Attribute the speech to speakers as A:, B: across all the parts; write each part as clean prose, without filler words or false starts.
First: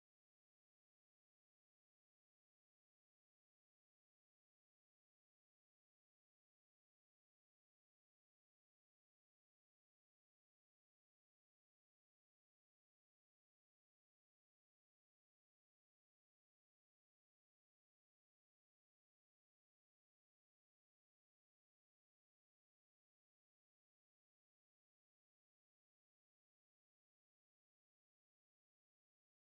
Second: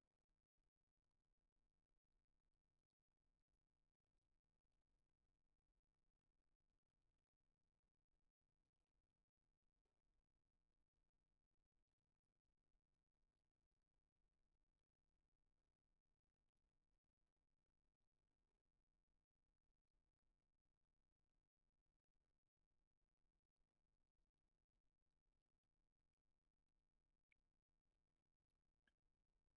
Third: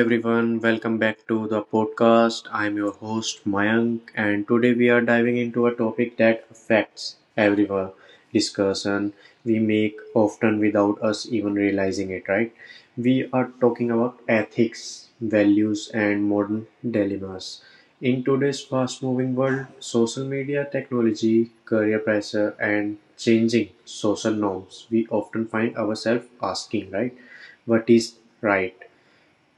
A: everyone, welcome back to the podcast. I'm your host Mayank, and today we are diving into a topic that affects everyone, discussion we make often without us even realizing it, right? We are talking about ethics, values, and modern dilemmas. In today's fast moving world, social media, technology, career pressure, and changing social norms, we often find ourselves asking, right? What is right?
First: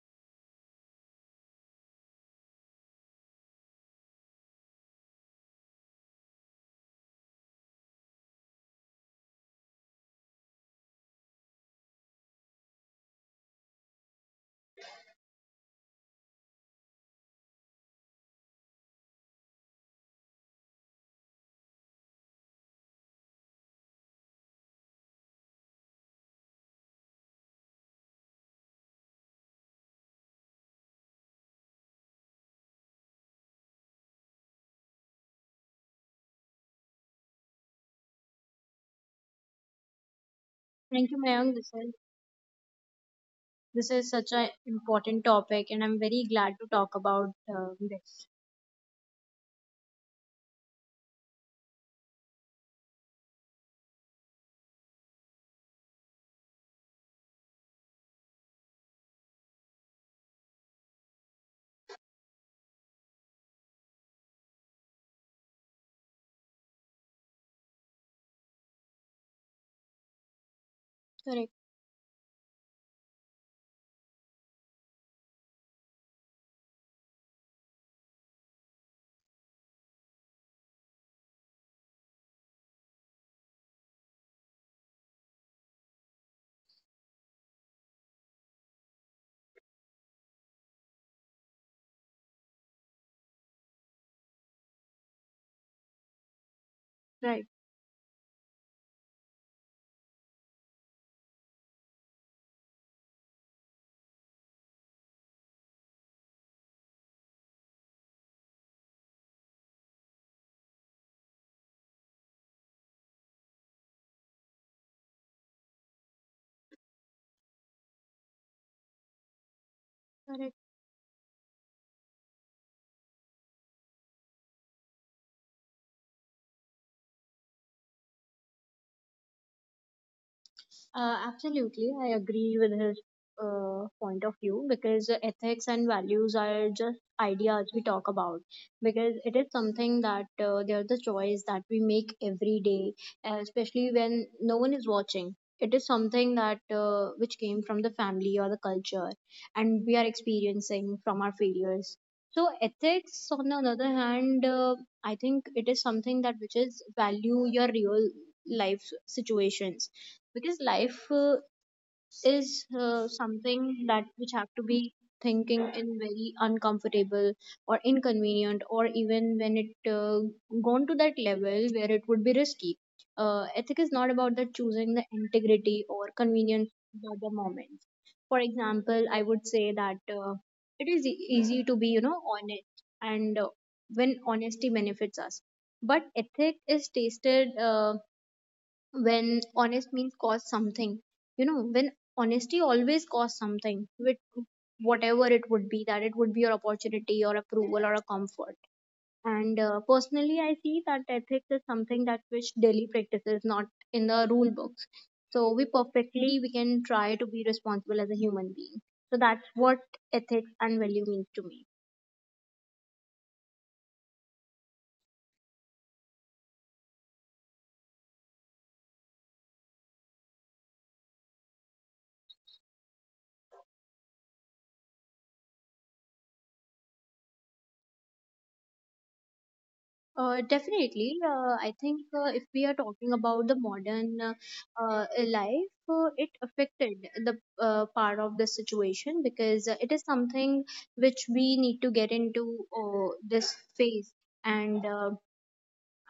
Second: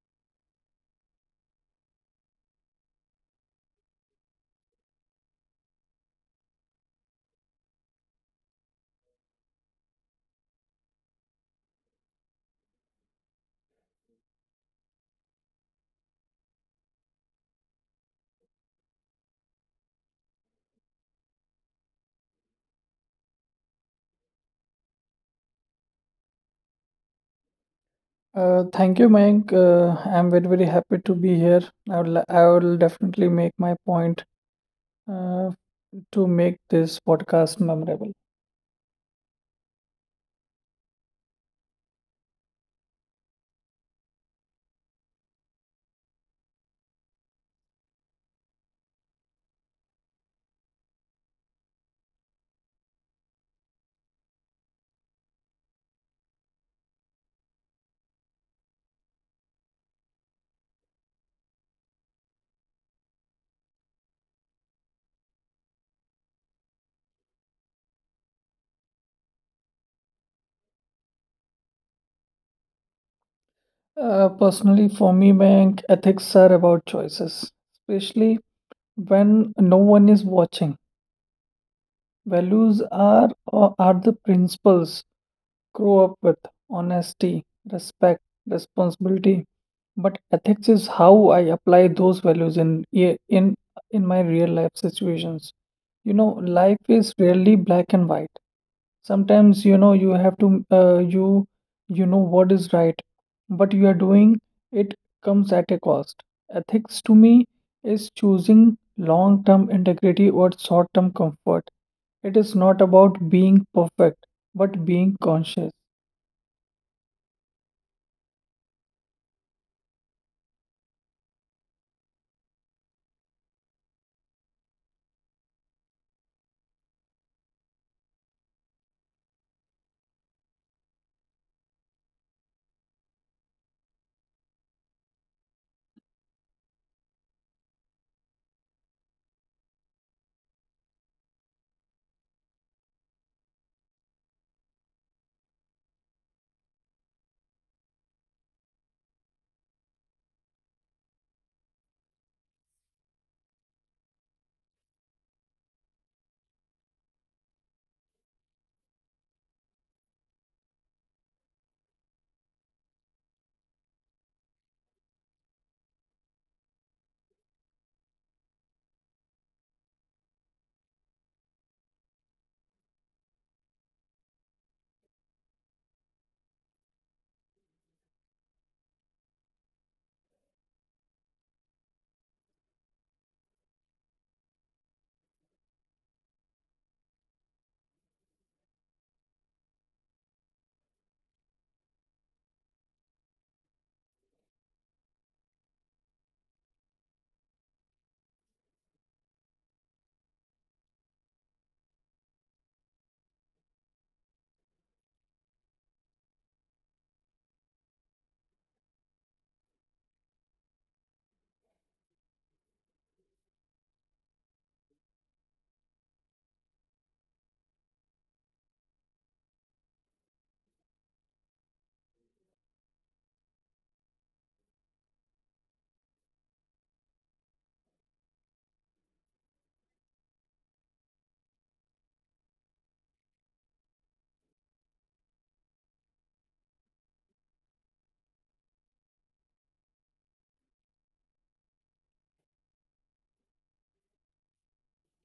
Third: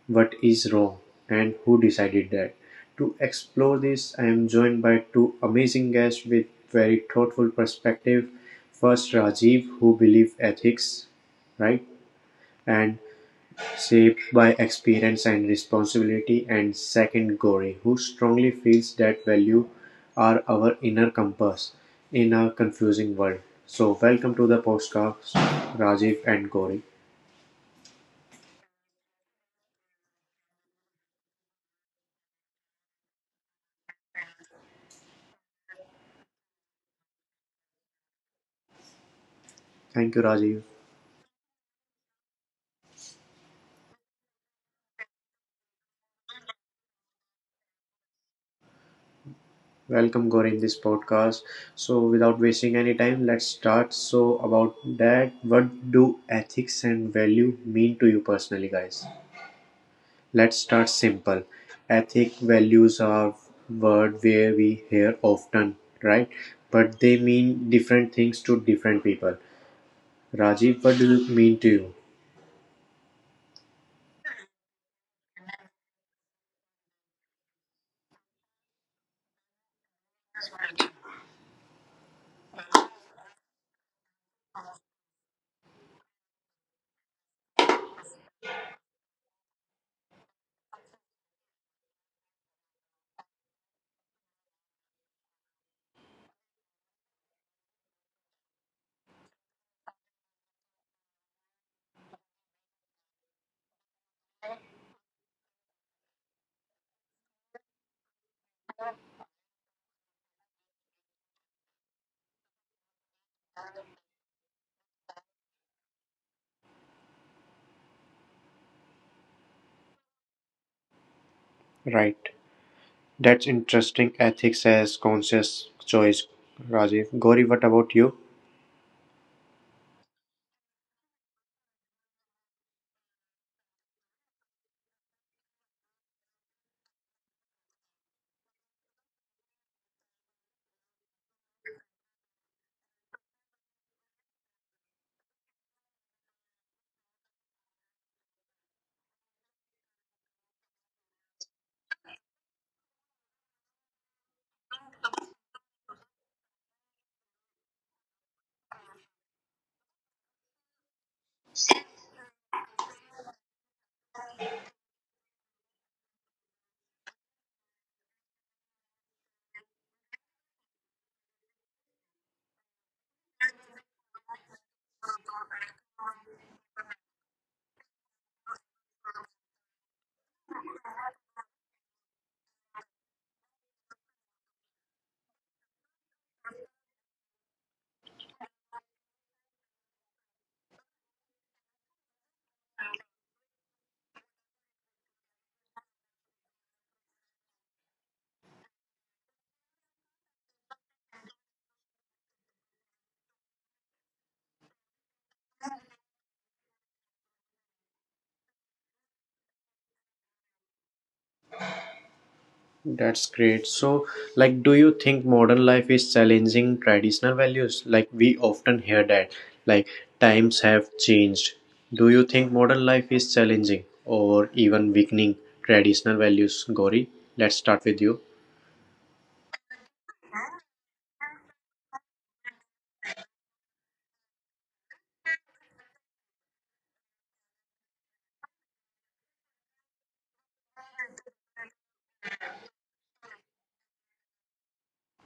A: What is wrong and who decided that? To explore this, I am joined by two amazing guests with very thoughtful perspective. First, Rajiv, who believes ethics, right, and shaped by experience and responsibility, and second, Gauri, who strongly feels that value are our inner compass in a confusing world. So, welcome to the podcast, Rajiv and Gauri.
B: Uh, thank you Mayank. I am very, very happy to be here. I will definitely make my point uh, to make this podcast memorable.
A: Thank you, Rajiv.
C: Thank you, Mayank. This is such an important topic, and I'm very glad to talk about this.
A: Welcome, Gauri, in this podcast. So, without wasting any time, let's start. So, about that, what do ethics and value mean to you personally, guys? Let's start simple. Ethic values are word where we hear often, right? But they mean different things to different people. Rajiv, what do
C: Correct,
A: you mean to you?
B: Personally, for me, Mayank, ethics are about choices, especially when no one is watching. Values are the principles grow up with: honesty, respect, responsibility. But ethics is how I apply those values in my real life situations. You know, life
C: right,
B: is rarely black and white. Sometimes you know you have to, you you know what is right, but you are doing it comes at a cost. Ethics to me is choosing long-term integrity or short-term comfort. It is not about being perfect, but being conscious.
C: correct.
A: Right. That's interesting. Ethics as conscious choice, Rajiv. Gauri, what about you?
C: Absolutely, I agree with his point of view, because ethics and values are just ideas we talk about, because it is something that they are the choice that we make every day, especially when no one is watching. It is something that which came from the family or the culture, and we are experiencing from our failures. So ethics, on the other hand, I think it is something that which is value your real life situations, because life is something that which have to be thinking in very uncomfortable or inconvenient, or even when it gone to that level where it would be risky. Ethic is not about the choosing the integrity or convenience of the moment. For example, I would say that it is easy to be, you know, honest and when honesty benefits us, but ethic is tasted when honest means cost something. You know, when honesty always costs something, with whatever it would be, that it would be your opportunity or approval or a comfort. And personally, I see that ethics is something that which daily practices, not in the rule books. So we perfectly we can try to be responsible as a human being. So that's what ethics and value means to me.
A: That's great. So, like, do you think modern life is challenging traditional values? Like, we often hear that, like, times have changed. Do you think modern life is challenging or even weakening traditional values? Gauri, let's start with you.
C: Definitely. I think if we are talking about the modern life, it affected the part of the situation, because it is something which we need to get into this phase. And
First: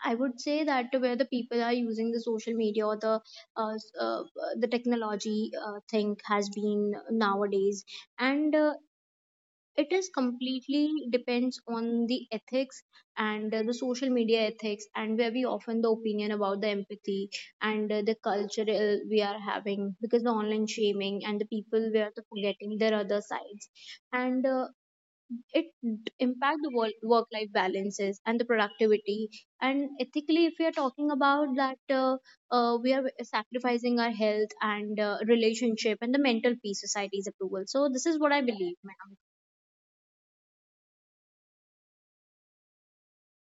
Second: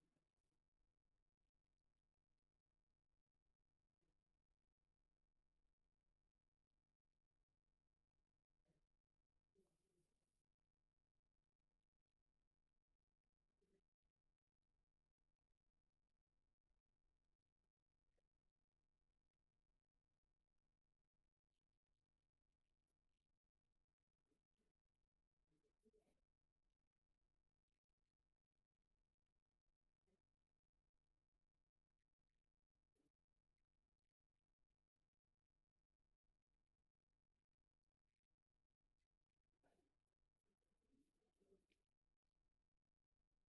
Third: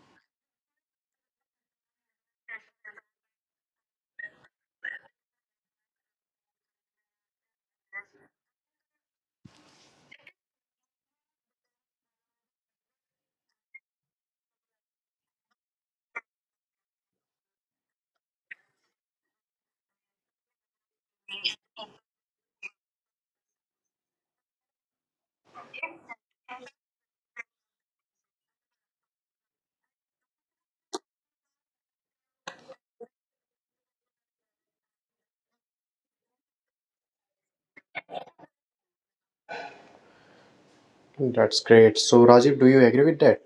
C: I would say that where the people are using the social media or the uh, s- uh, the technology thing has been nowadays, and it is completely depends on the ethics and the social media ethics, and where we often the opinion about the empathy and the cultural we are having, because the online shaming and the people we are forgetting their other sides, and it impact the work life balances and the productivity. And ethically, if we are talking about that, we are sacrificing our health and relationship and the mental peace, society's approval. So this is what I believe, ma'am.
A: That's great. So, Rajiv, do you agree with that?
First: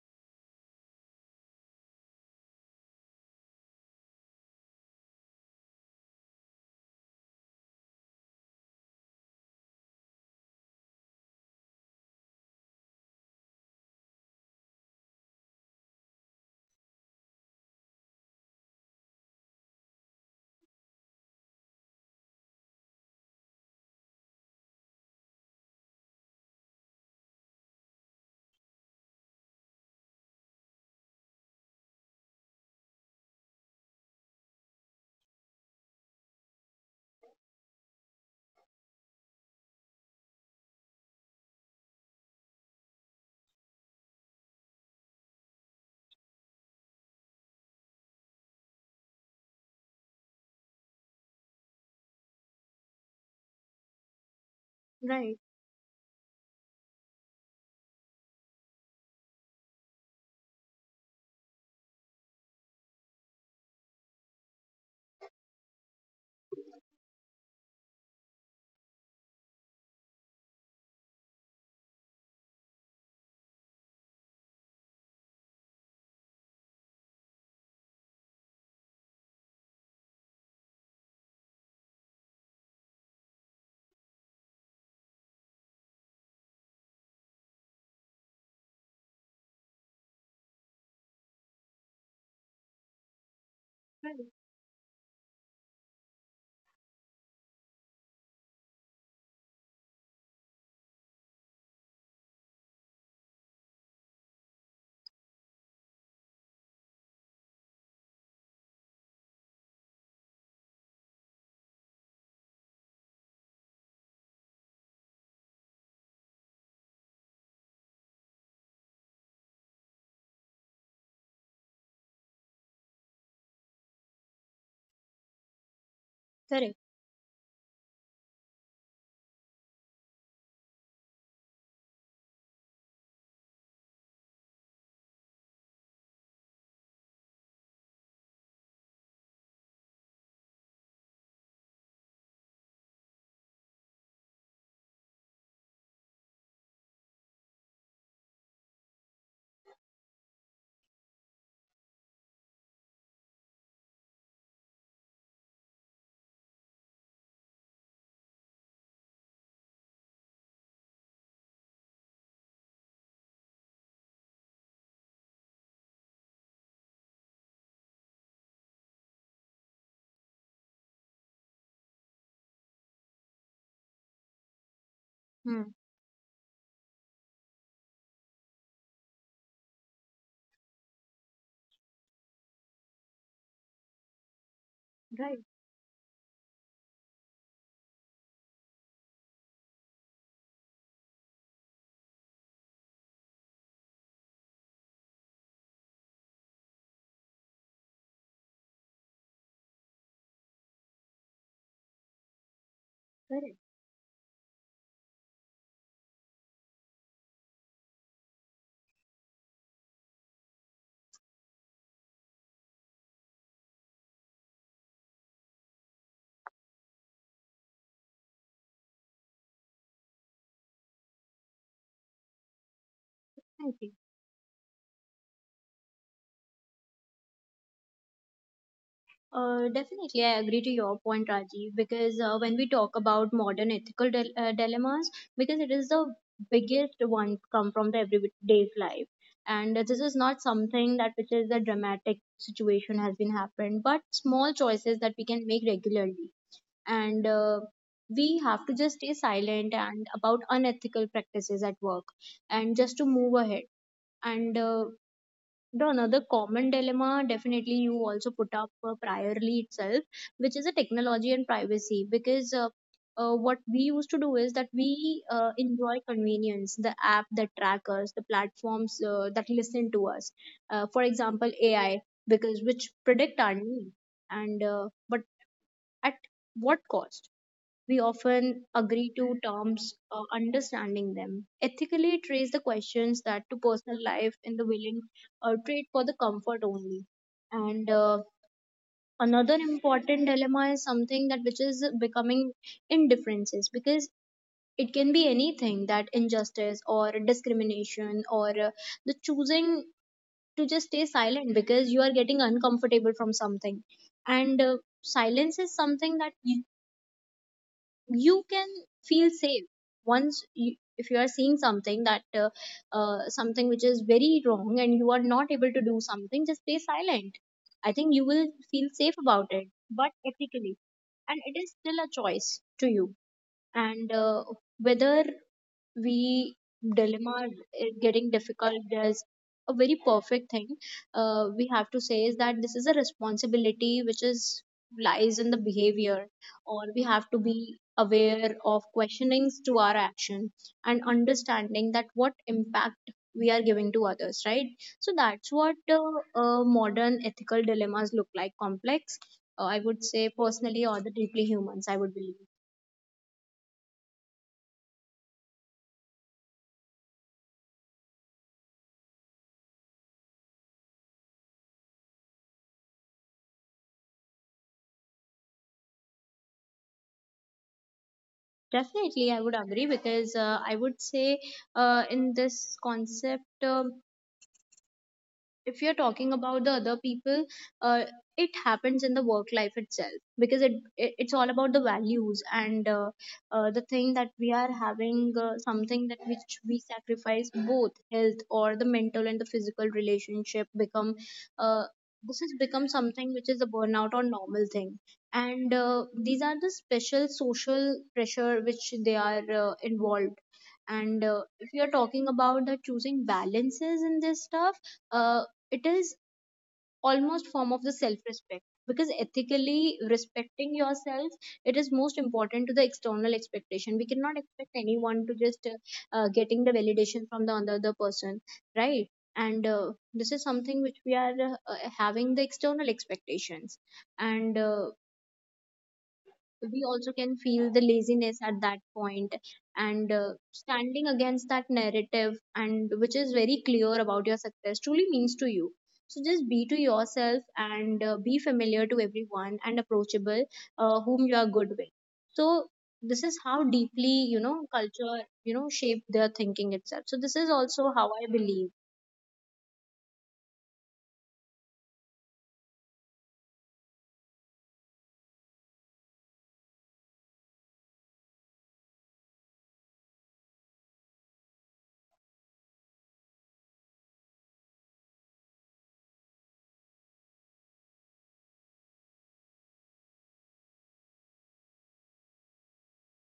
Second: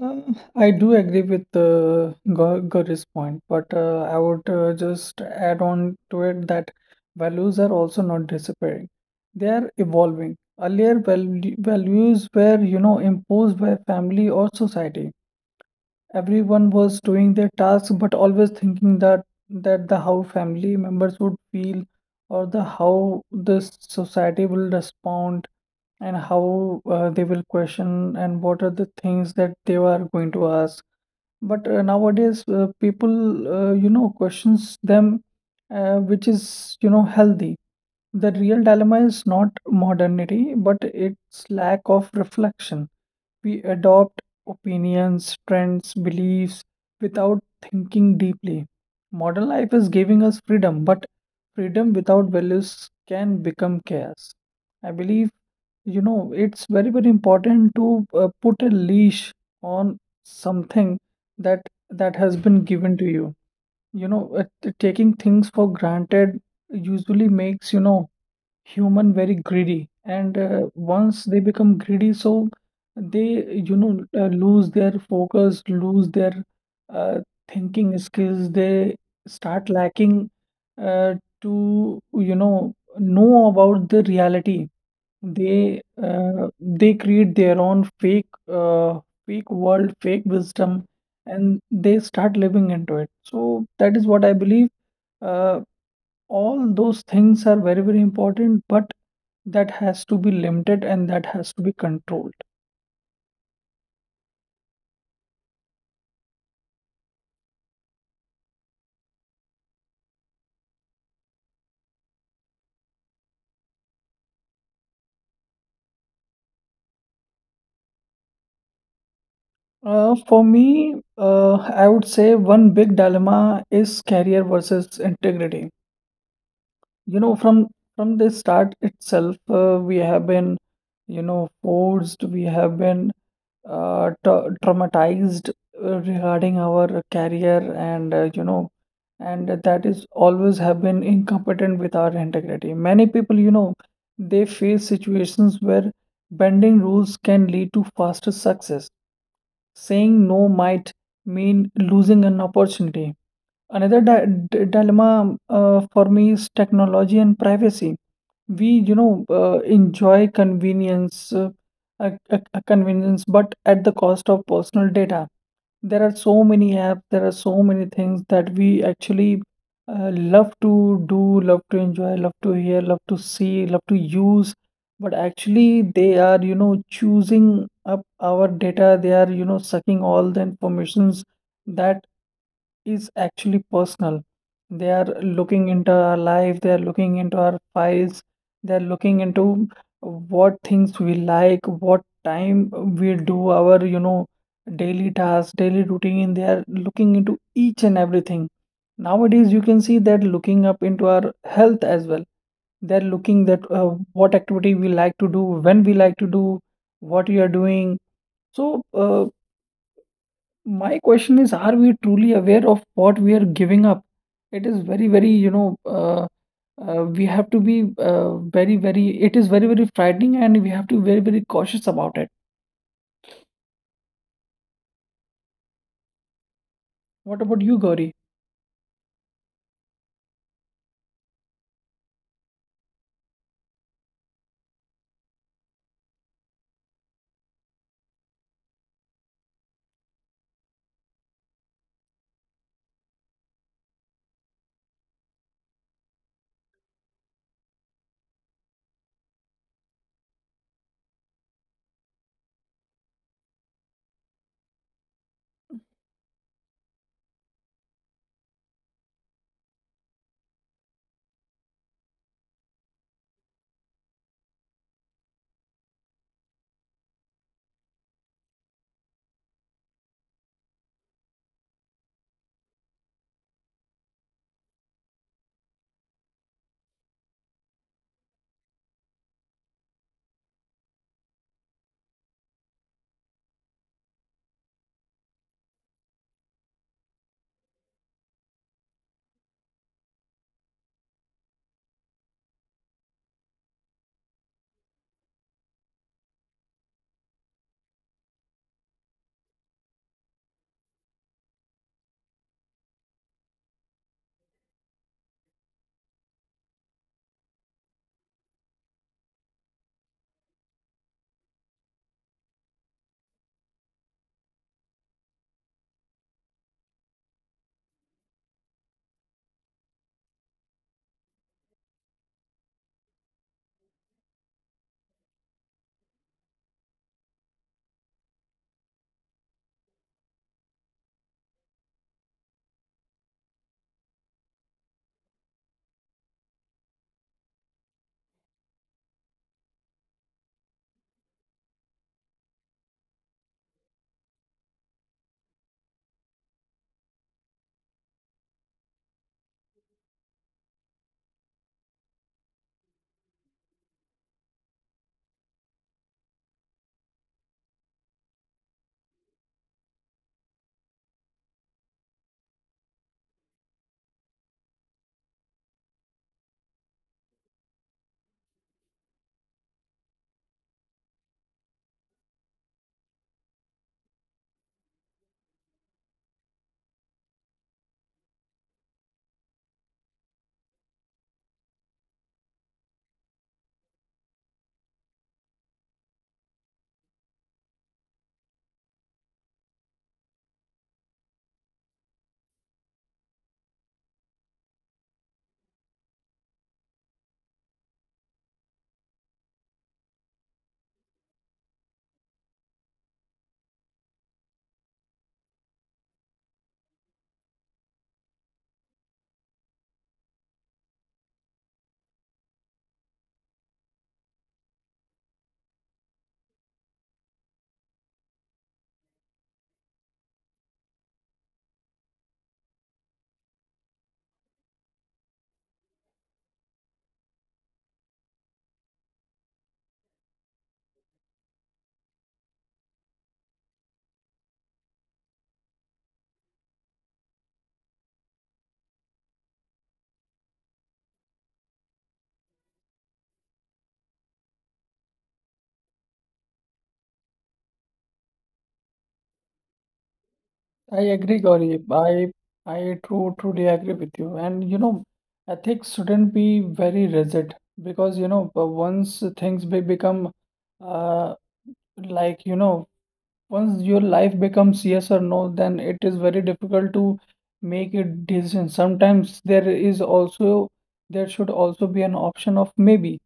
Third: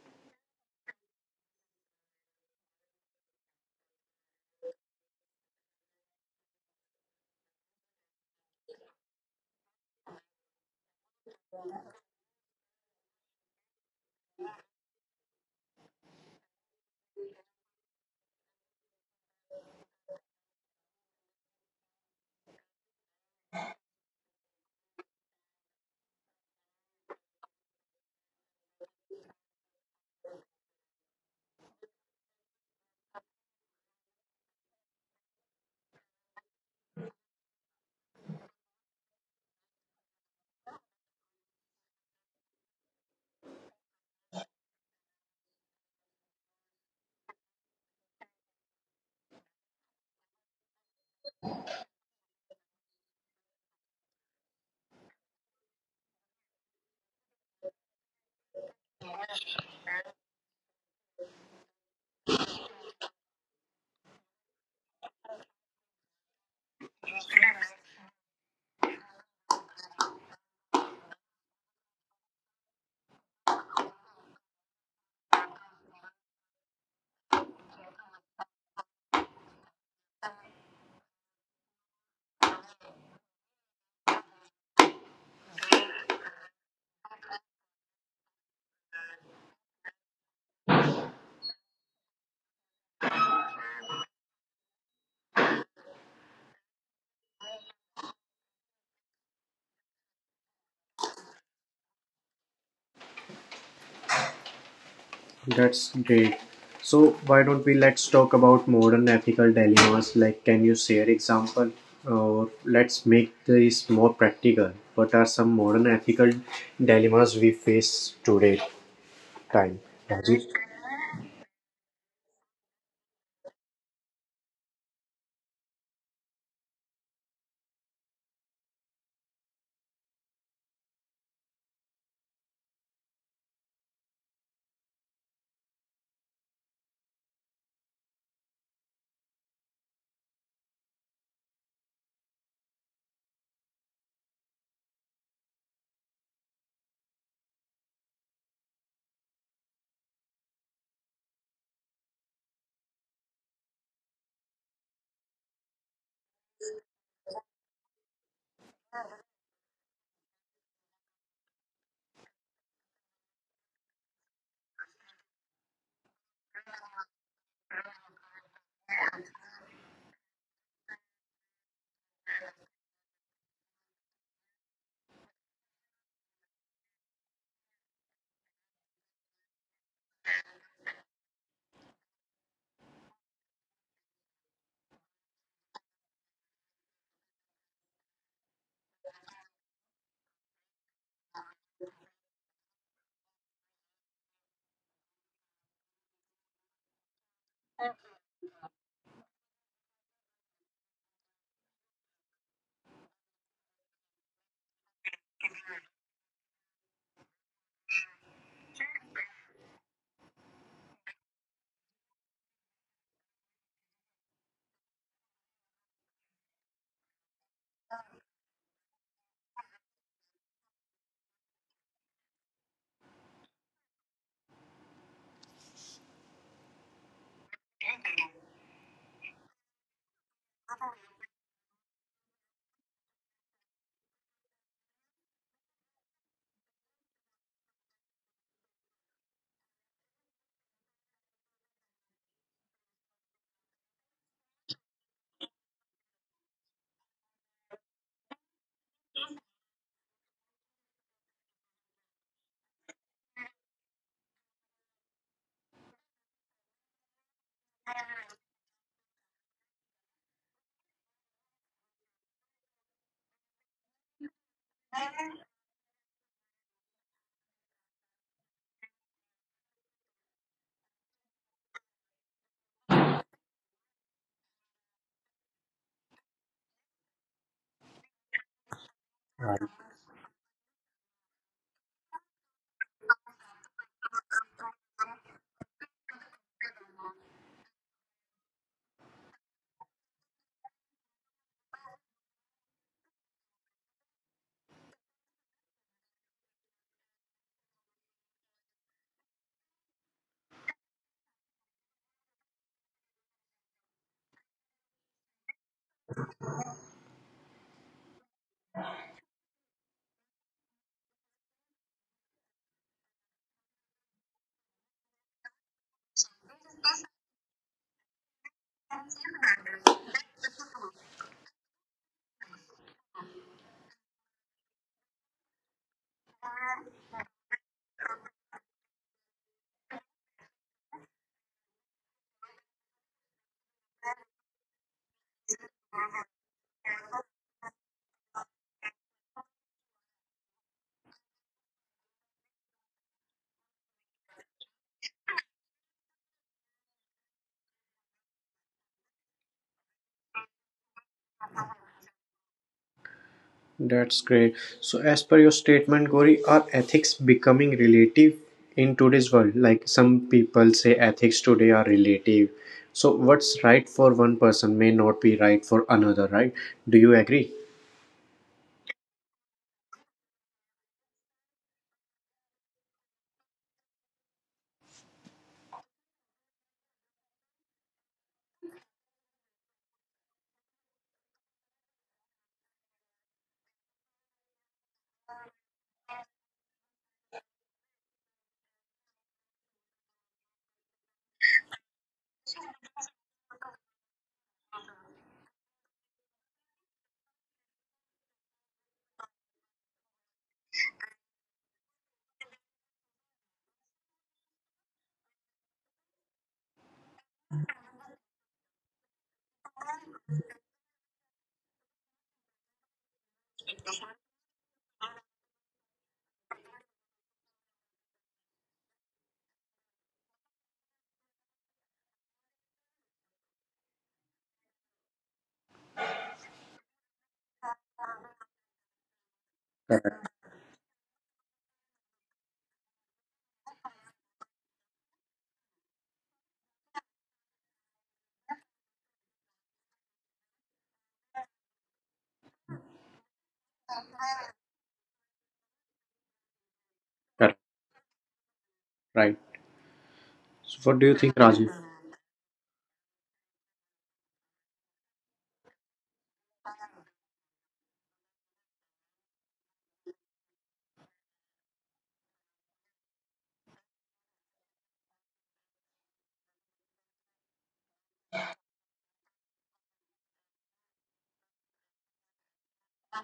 B: Uh, I do agree with Gauri's point, but I would just add on to it that values are also not disappearing. They are evolving. Earlier, values were, you know, imposed by family or society. Everyone was doing their tasks, but always thinking that that the how family members would feel, or the how the society will respond, and how they will question, and what are the things that they are going to ask. But nowadays, people, you know, questions them, which is, you know, healthy. The real dilemma is not modernity, but its lack of reflection. We adopt opinions, trends, beliefs without thinking deeply. Modern life is giving us freedom, but freedom without values can become chaos. I believe,
C: Right.
B: you know, it's very, very important to put a leash on something that that has been given to you. You know, taking things for granted usually makes, you know, human very greedy, and once they become greedy, so they, you know, lose their focus, lose their uh, thinking skills. They start lacking, uh, to you know about the reality. They create their own fake world, fake wisdom, and they start living into it. So that is what
C: Right.
B: I believe. Uh, all those things are very, very important, but that has to be limited and that has to be controlled.
A: That's great. So why don't we let's talk about modern ethical dilemmas? Like, can you share example, or let's make this more practical? What are some modern ethical dilemmas we face today? Time.
B: For
A: Rajiv?
B: me, I would say one big dilemma is career versus integrity.
C: Correct.
B: You know, from the start itself, we have been, you know, forced. We have been, traumatized, regarding our career, and you know, and that is always have been incompetent with our integrity. Many people, you know, they face situations where bending rules can lead to faster success, saying no might mean losing an opportunity. Another dilemma, for me, is technology and privacy. We, you know, enjoy convenience, a convenience, but at the cost of personal data. There are so many apps, there are so many things that we actually love to do, love to enjoy, love to hear, love to see, love to use, but
C: Hmm.
B: actually they are, you know, choosing up our data. They are, you know, sucking all the informations that is actually personal. They are
C: Right.
B: looking into our life, they are looking into our files, they are looking into what things we like, what time we do our, you know, daily tasks, daily routine. They are looking into each and everything. Nowadays, you can see that looking up into our health as well. They're looking
C: Correct.
B: that what activity we like to do, when we like to do, what we are doing. So, my question is, are we truly aware of what we are giving up? It is very, very, you know, we have to be very, very, it is very, very frightening, and we have to be very, very cautious about it.
C: I see.
B: What about you, Gauri?
C: Definitely, I agree to your point, Rajiv, because when we talk about modern ethical dilemmas, because it is the biggest one come from the everyday life, and this is not something that which is a dramatic situation has been happened, but small choices that we can make regularly. And we have to just stay silent and about unethical practices at work, and just to move ahead. And the another common dilemma, definitely you also put up priorly itself, which is a technology and privacy, because what we used to do is that we enjoy convenience, the app that track us, the platforms that listen to us, for example, AI, because which predict our need. And but at what cost? We often agree to
A: Right.
C: terms understanding them ethically, trace the questions that to personal life in the willing trade for the comfort only. And another important dilemma is something that which is becoming indifferences, because it can be anything, that injustice or discrimination, or the choosing to just stay silent because you are getting uncomfortable from something. And silence is something that you can feel safe. Once you, if you are seeing something that something which is very wrong and you are not able to do something, just stay silent, I think you will feel safe about it, but ethically, and it is still a choice to you. And whether we dilemma is getting difficult, there's a very perfect thing we have to say is that this is a responsibility which is lies in the behavior, or we have to be aware of questionings to our action, and understanding that what impact we are giving to others, right? So that's what modern ethical dilemmas look like, complex. I would say personally, or the deeply humans, I would believe.
A: That's great. So as per your statement, Gori, are ethics becoming relative in today's world? Like some people say ethics today are relative. So what's right for one person may not be right for another, right? Do you agree?
C: Definitely, I would agree, because I would say in this concept. Um, if you're talking about the other people, uh, it happens in the work life itself, because it it's all about the values, and the thing that we are having, something that which we sacrifice, both health or the mental, and the physical relationship become uh, this has become something which is a burnout or normal thing. And these are the special social pressure which they are involved. And if you are talking about the choosing balances in this stuff, uh, it is almost form of the self respect because ethically respecting yourself, it is most important to the external expectation. We cannot expect anyone to just getting the validation from the other person, right? And this is something which we are having the external expectations. And we also can feel the laziness at that point, and
A: Correct.
C: standing against that narrative, and which is very clear about your success truly means to you. So just be to yourself, and be familiar to everyone and approachable, whom you are good with. So this is how deeply, you know, culture, you know, shape their thinking itself. So this is also how I believe.
A: Right. So
B: I
A: what do you
B: agree,
A: think, Rajiv?
B: Gauri. I true truly agree with you. And you know, ethics shouldn't be very rigid, because you know, once things be become, uh, like, you know, once your life becomes yes or no, then it is very difficult to make a decision. Sometimes there is also, there should also be an option of maybe,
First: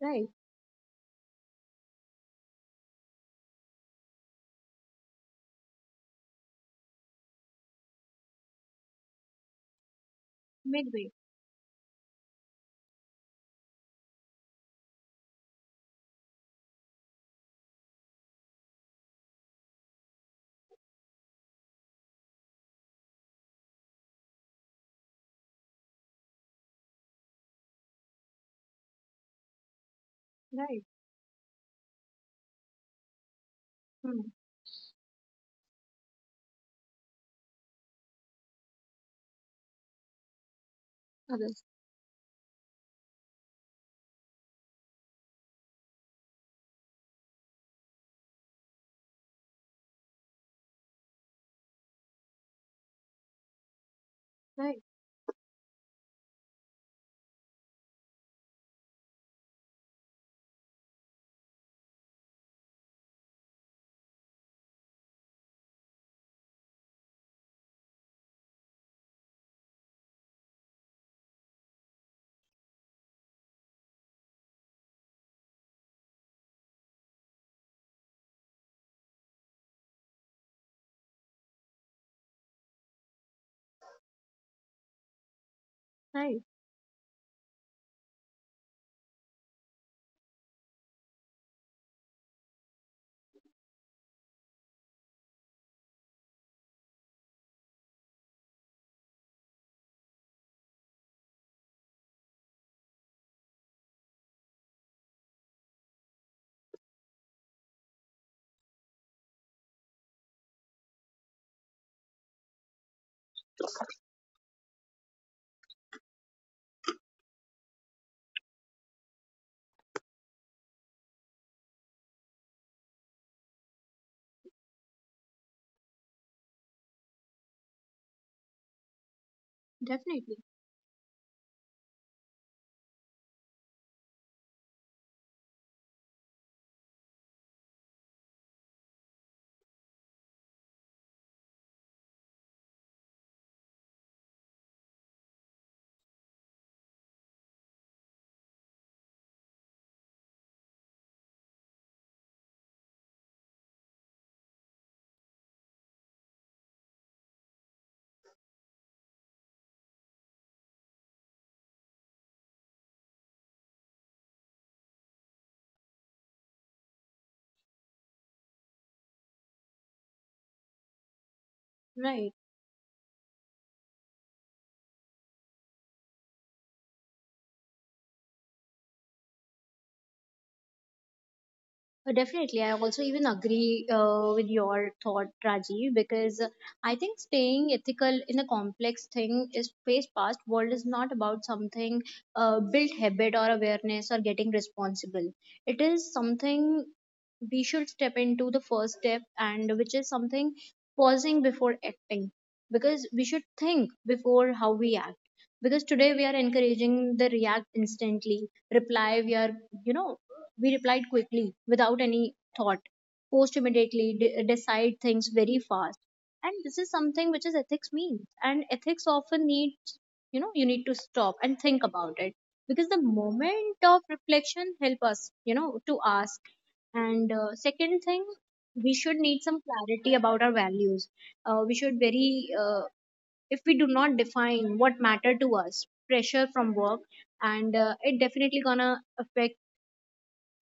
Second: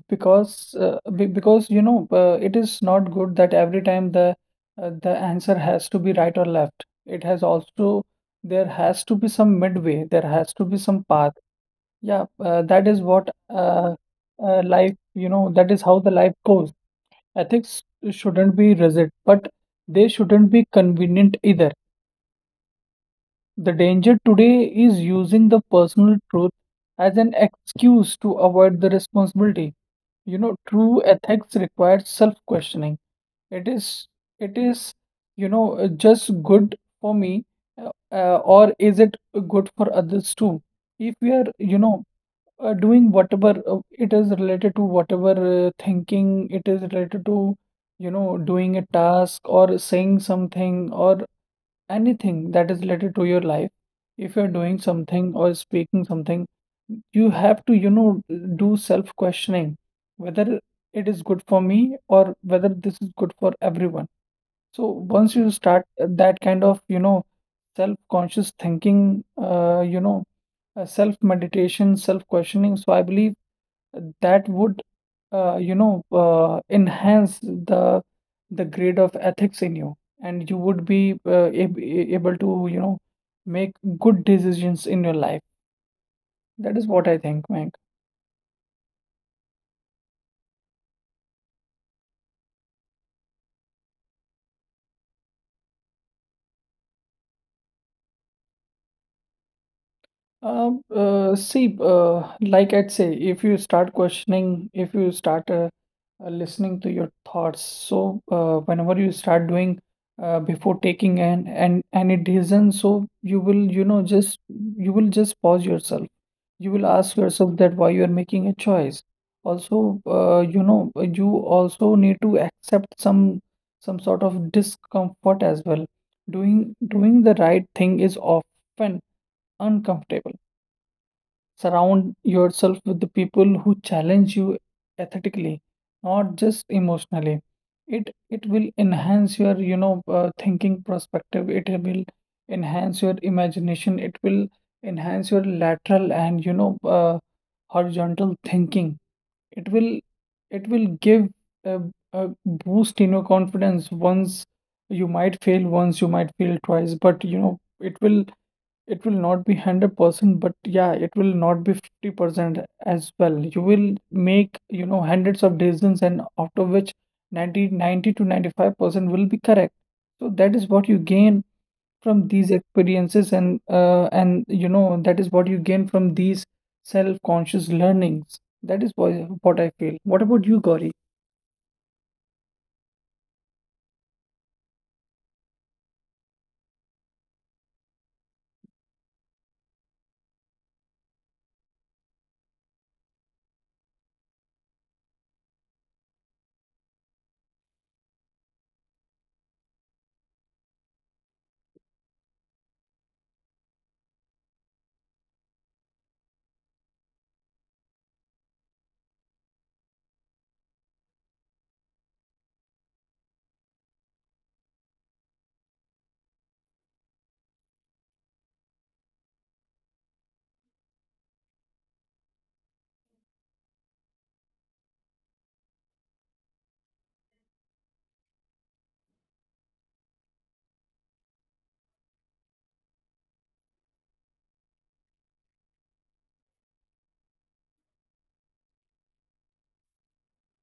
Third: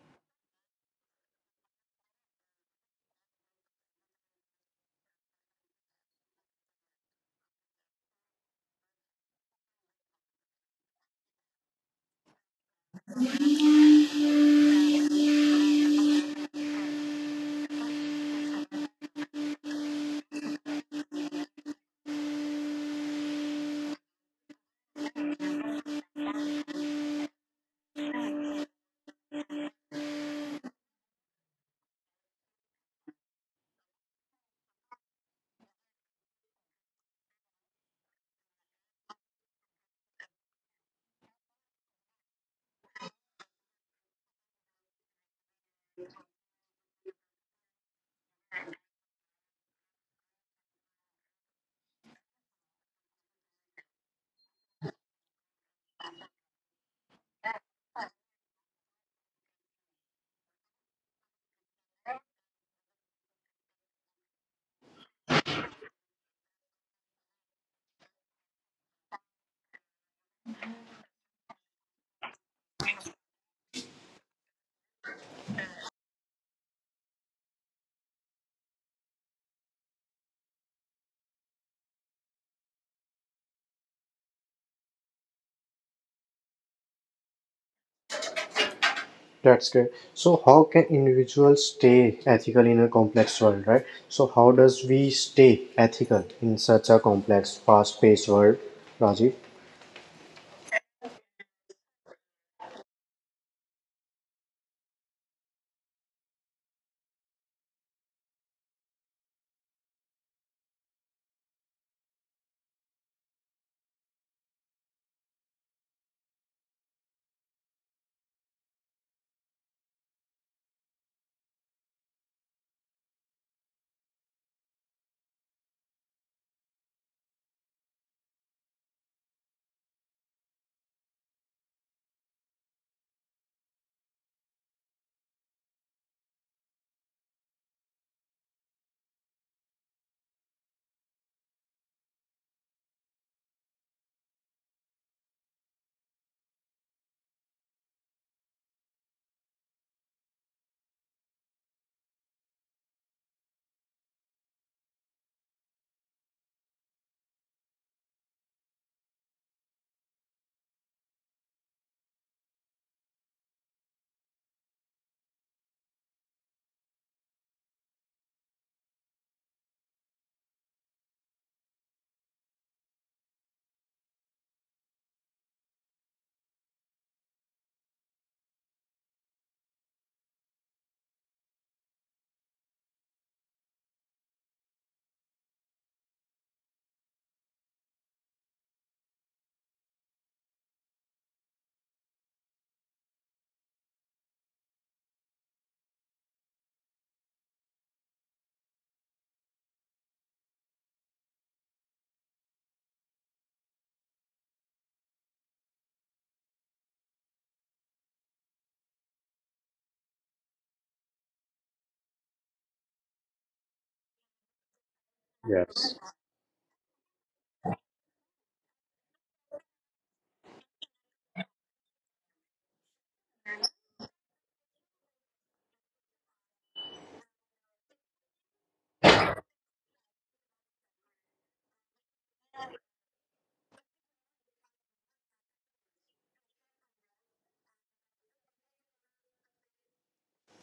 C: Right.
B: because because you know, it is not good that every time the answer has to be right or left. It has also, there has to be some midway. There has to be some
C: Midway.
B: path. Yeah, that is what, life. You know, that is how the life goes. Ethics shouldn't be rigid, but they shouldn't be convenient either. The danger today is using the personal truth as an excuse to avoid the responsibility. You know,
C: Right.
B: true ethics requires self-questioning. It is,
C: Hmm.
B: it is, you know, just good for me, or is it good for others too? If we are,
C: Others.
B: you know, doing whatever, it is related to whatever, thinking it is related to, you know, doing a task or saying something or anything that is related to your life, if you're doing
C: Right.
B: something or speaking something, you have to, you know, do self questioning, whether it is good for me or whether this is good for everyone. So once you start, that kind of, you know, self conscious thinking, you know, self meditation, self questioning. So I believe that would, you know, enhance the grade of ethics in you, and you would be able to, you know, make good decisions in your life.
C: Right.
B: That is what I think, Mayank.
A: That's great. So, how can individuals stay ethical in a complex world, right? So, how does we stay ethical in such a complex, fast-paced world, Rajiv?
B: See, like, I'd say, if you start questioning, if you start, listening to your thoughts, so whenever you start doing, before taking an and any decision, so you will, you know, just, you will just pause yourself. You will ask yourself that why you are making a choice. Also, you know, you also need to accept some sort of discomfort as well. Doing the right thing is often uncomfortable.
C: Definitely.
B: Surround yourself with the people who challenge you ethically, not just emotionally. It will enhance your, you know, thinking perspective. It will enhance your imagination. It will enhance your lateral and, you know, horizontal thinking. It will it will give a, a boost in your confidence. Once you might fail once, you might fail twice, but you know, it will, it will not be 100%, but yeah, it will not be 50% as well. You will make, you know, hundreds of decisions, and out of which ninety to 95% will be correct. So that is what you gain from
C: Right.
B: these experiences, and you know, that is what you gain from these self-conscious learnings. That is what I feel. What about you, Gauri?
C: Definitely, I also even agree with your thought, Rajiv, because I think staying ethical in a complex thing is face past world is not about something, built habit or awareness or getting responsible. It is something we should step into the first step, and which is something pausing before acting, because we should think before how we act. Because today we are encouraging the react instantly, reply we are, you know, we replied quickly, without any thought. Post immediately, decide things very
A: Yes.
C: fast. And this is something which is ethics means. And ethics often needs, you know, you need to stop and think about it. Because the moment of reflection help us, you know, to ask. And second thing, we should need some clarity about our values. We should very, if we do not define what matter to us, pressure from work, and it definitely gonna affect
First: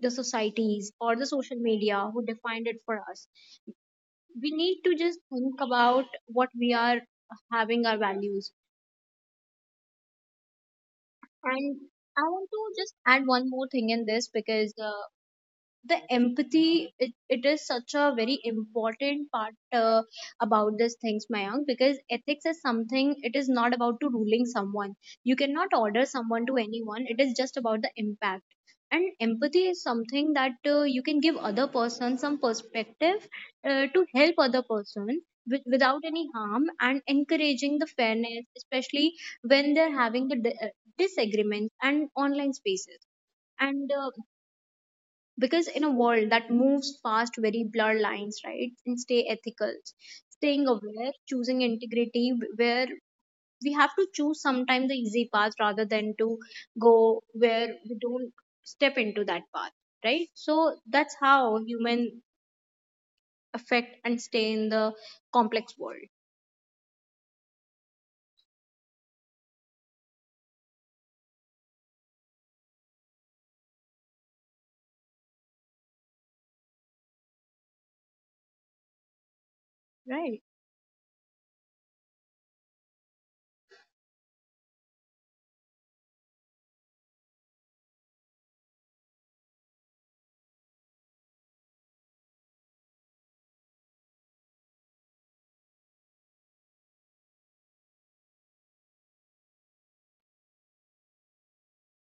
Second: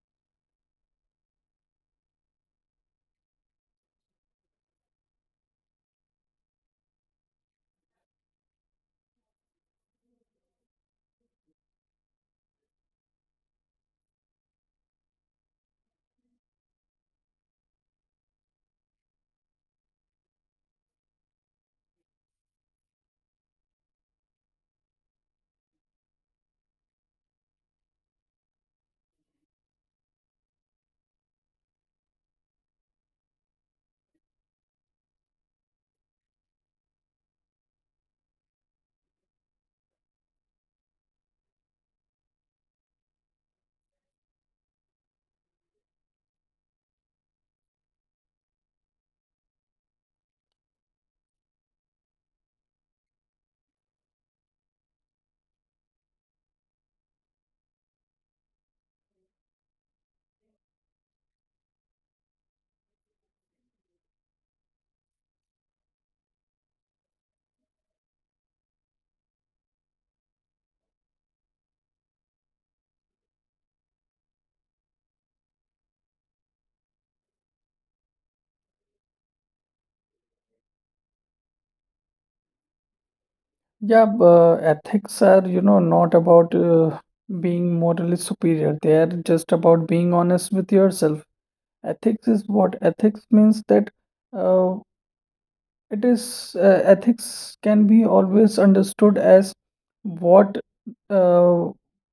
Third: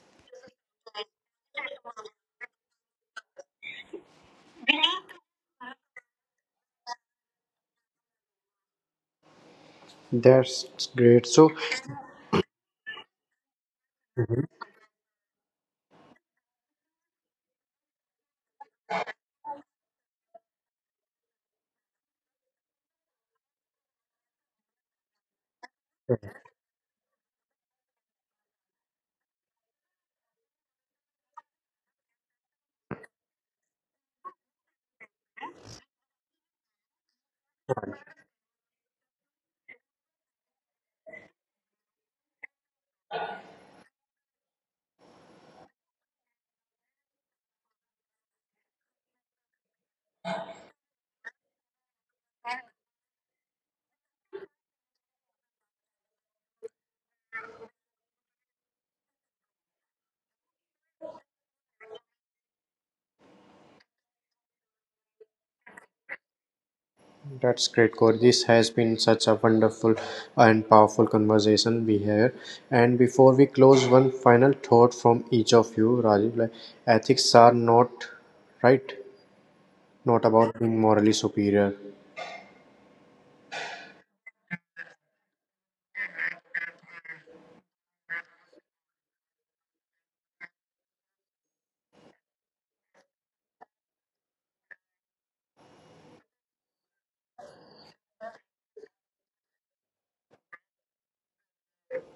C: the societies or the social media who defined it for us. We need to just think about what we are having our values.
A: That's great. So
C: And I want to just add one more thing in this, because the empathy, it is such a very important part, about these things, Mayank, because ethics is something, it is not about to ruling someone, you cannot order someone to anyone, it is just about the impact. And empathy is something that you can give other person some perspective to help other person with, without any harm, and encouraging the fairness, especially when they're having the disagreements and online spaces. And because in a world that moves past very blurred lines, right? And stay ethical, staying aware, choosing integrity, where we have to choose sometimes the easy path rather than to go where we don't step into that path, right? So that's how human affect and stay in the complex world.
A: that's great, Core. This has been such a wonderful and powerful conversation we had. And before we close, one final thought from each of you, Rajiv. Like ethics are not right, not
C: Right.
A: about being morally superior.
B: Yeah, ethics are, you know, not about being morally superior. They are just about being honest with yourself. Ethics is what? Ethics means that, uh, it is, ethics can be always understood as what, uh,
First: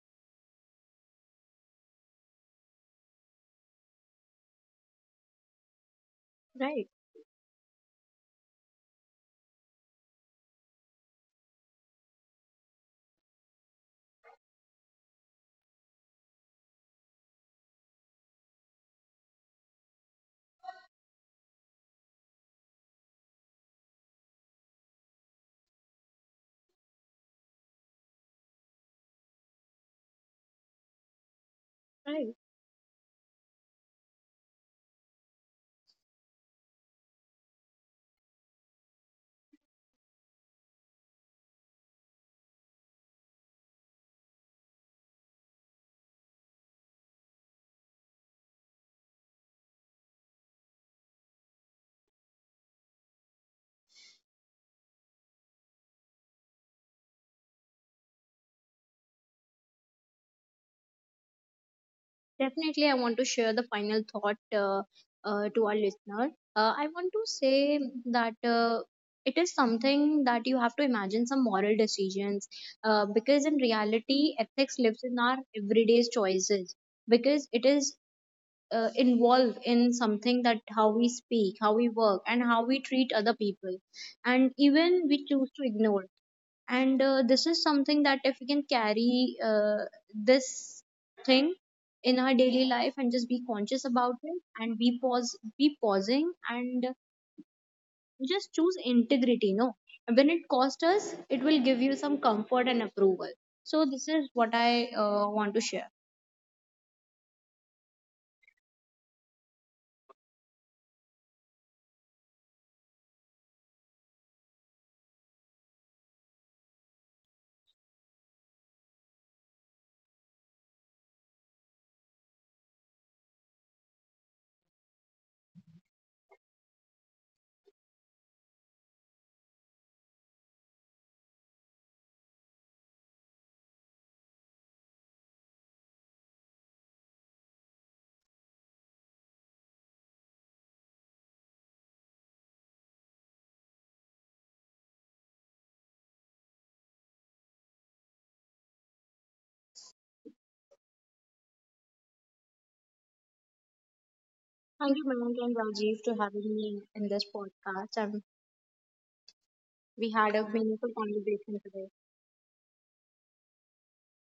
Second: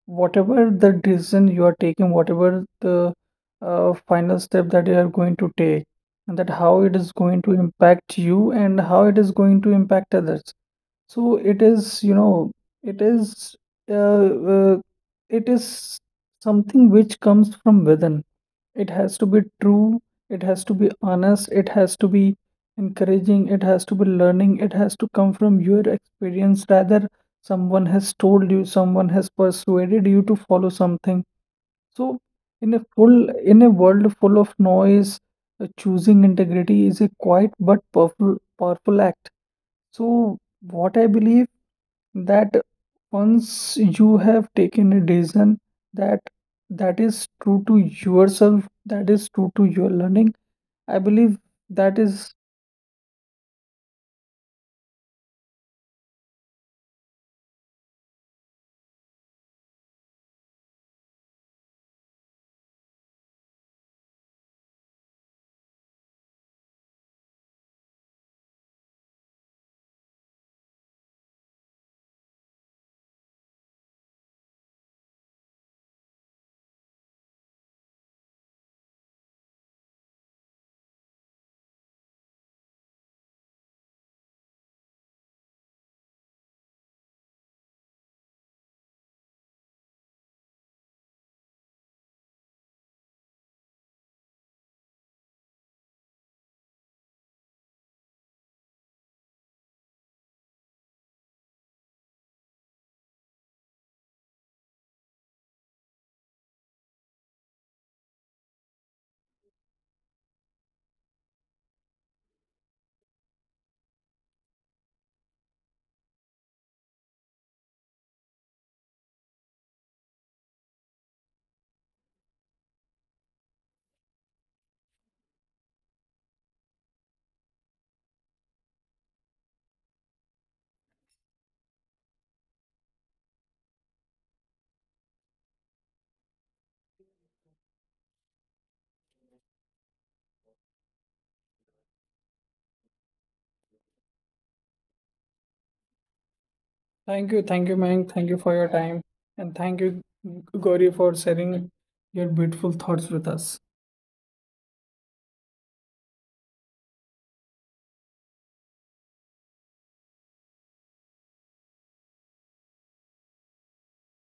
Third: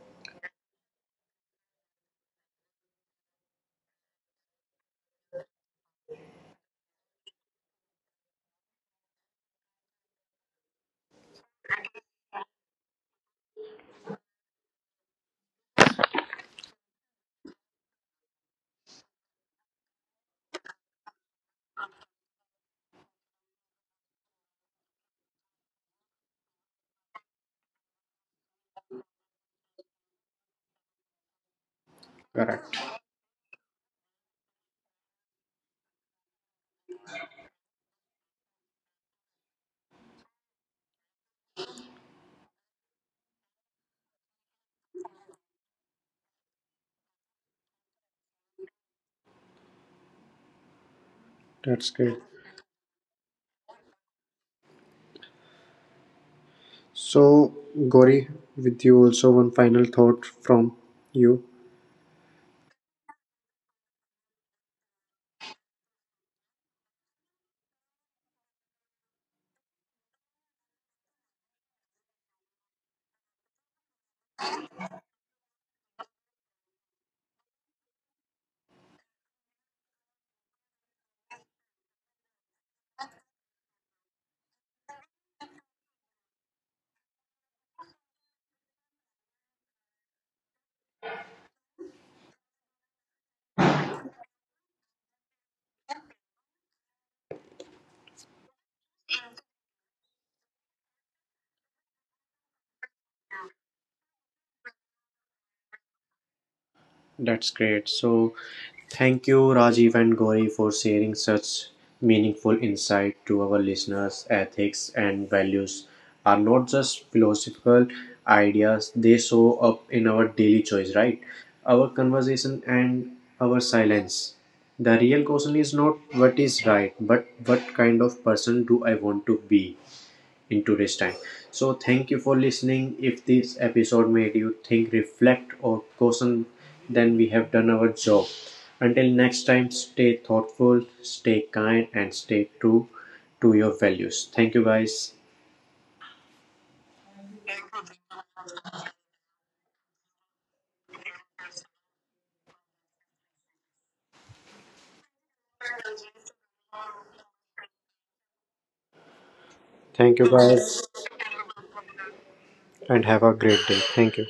B: whatever the decision you are taking, whatever the final step that you are going to take, and that how
C: Right.
B: it is going to impact you and how it is going to impact others. So it is, you know, it is, uh, uh, it is something which comes from within. It has to be true, it has to be honest, it has to be encouraging, it has to be learning, it has to come from your experience rather someone has told you, someone has persuaded you to follow something. So,
C: Right.
A: Correct.
B: in a world full of noise, choosing integrity is a quiet but powerful act. So what I believe, that once you have taken a decision that that is true to yourself, that is true to your learning, I believe
A: That's
B: that
A: great.
B: is.
A: So, Gauri, with you also one final thought from you.
C: Definitely, I want to share the final thought to our listener. I want to say that it is something that you have to imagine some moral decisions, because in reality, ethics lives in our everyday choices, because it is involved in something that how we speak, how we work, and how we treat other people, and even we choose to ignore. And this is something that if we can carry this thing in our daily life, and just be conscious about it, and be pause, be pausing, and just choose integrity, no, when it costs us, it will give you some comfort and approval. So this is what I want to share.
A: That's great. So, thank you, Rajiv and Gauri, for sharing such meaningful insight to our listeners. Ethics and values are not just philosophical ideas, they show up in our daily choice, right? Our conversation and our silence. The real question is not what is right, but what kind of person do I want to be in today's time? So, thank you for listening. If this episode made you think, reflect, or caution, then we have done our job. Until next time, stay thoughtful, stay kind, and stay true to your values. Thank you, guys.
B: Thank you, Mayank. Thank you for your time. And thank you, Gauri, for sharing your beautiful thoughts with us.
C: Thank you, Mayank and Rajiv, to having me in this podcast. We
A: Thank
C: had
A: you,
C: a meaningful
A: guys,
C: conversation today.
A: and have a great day. Thank you.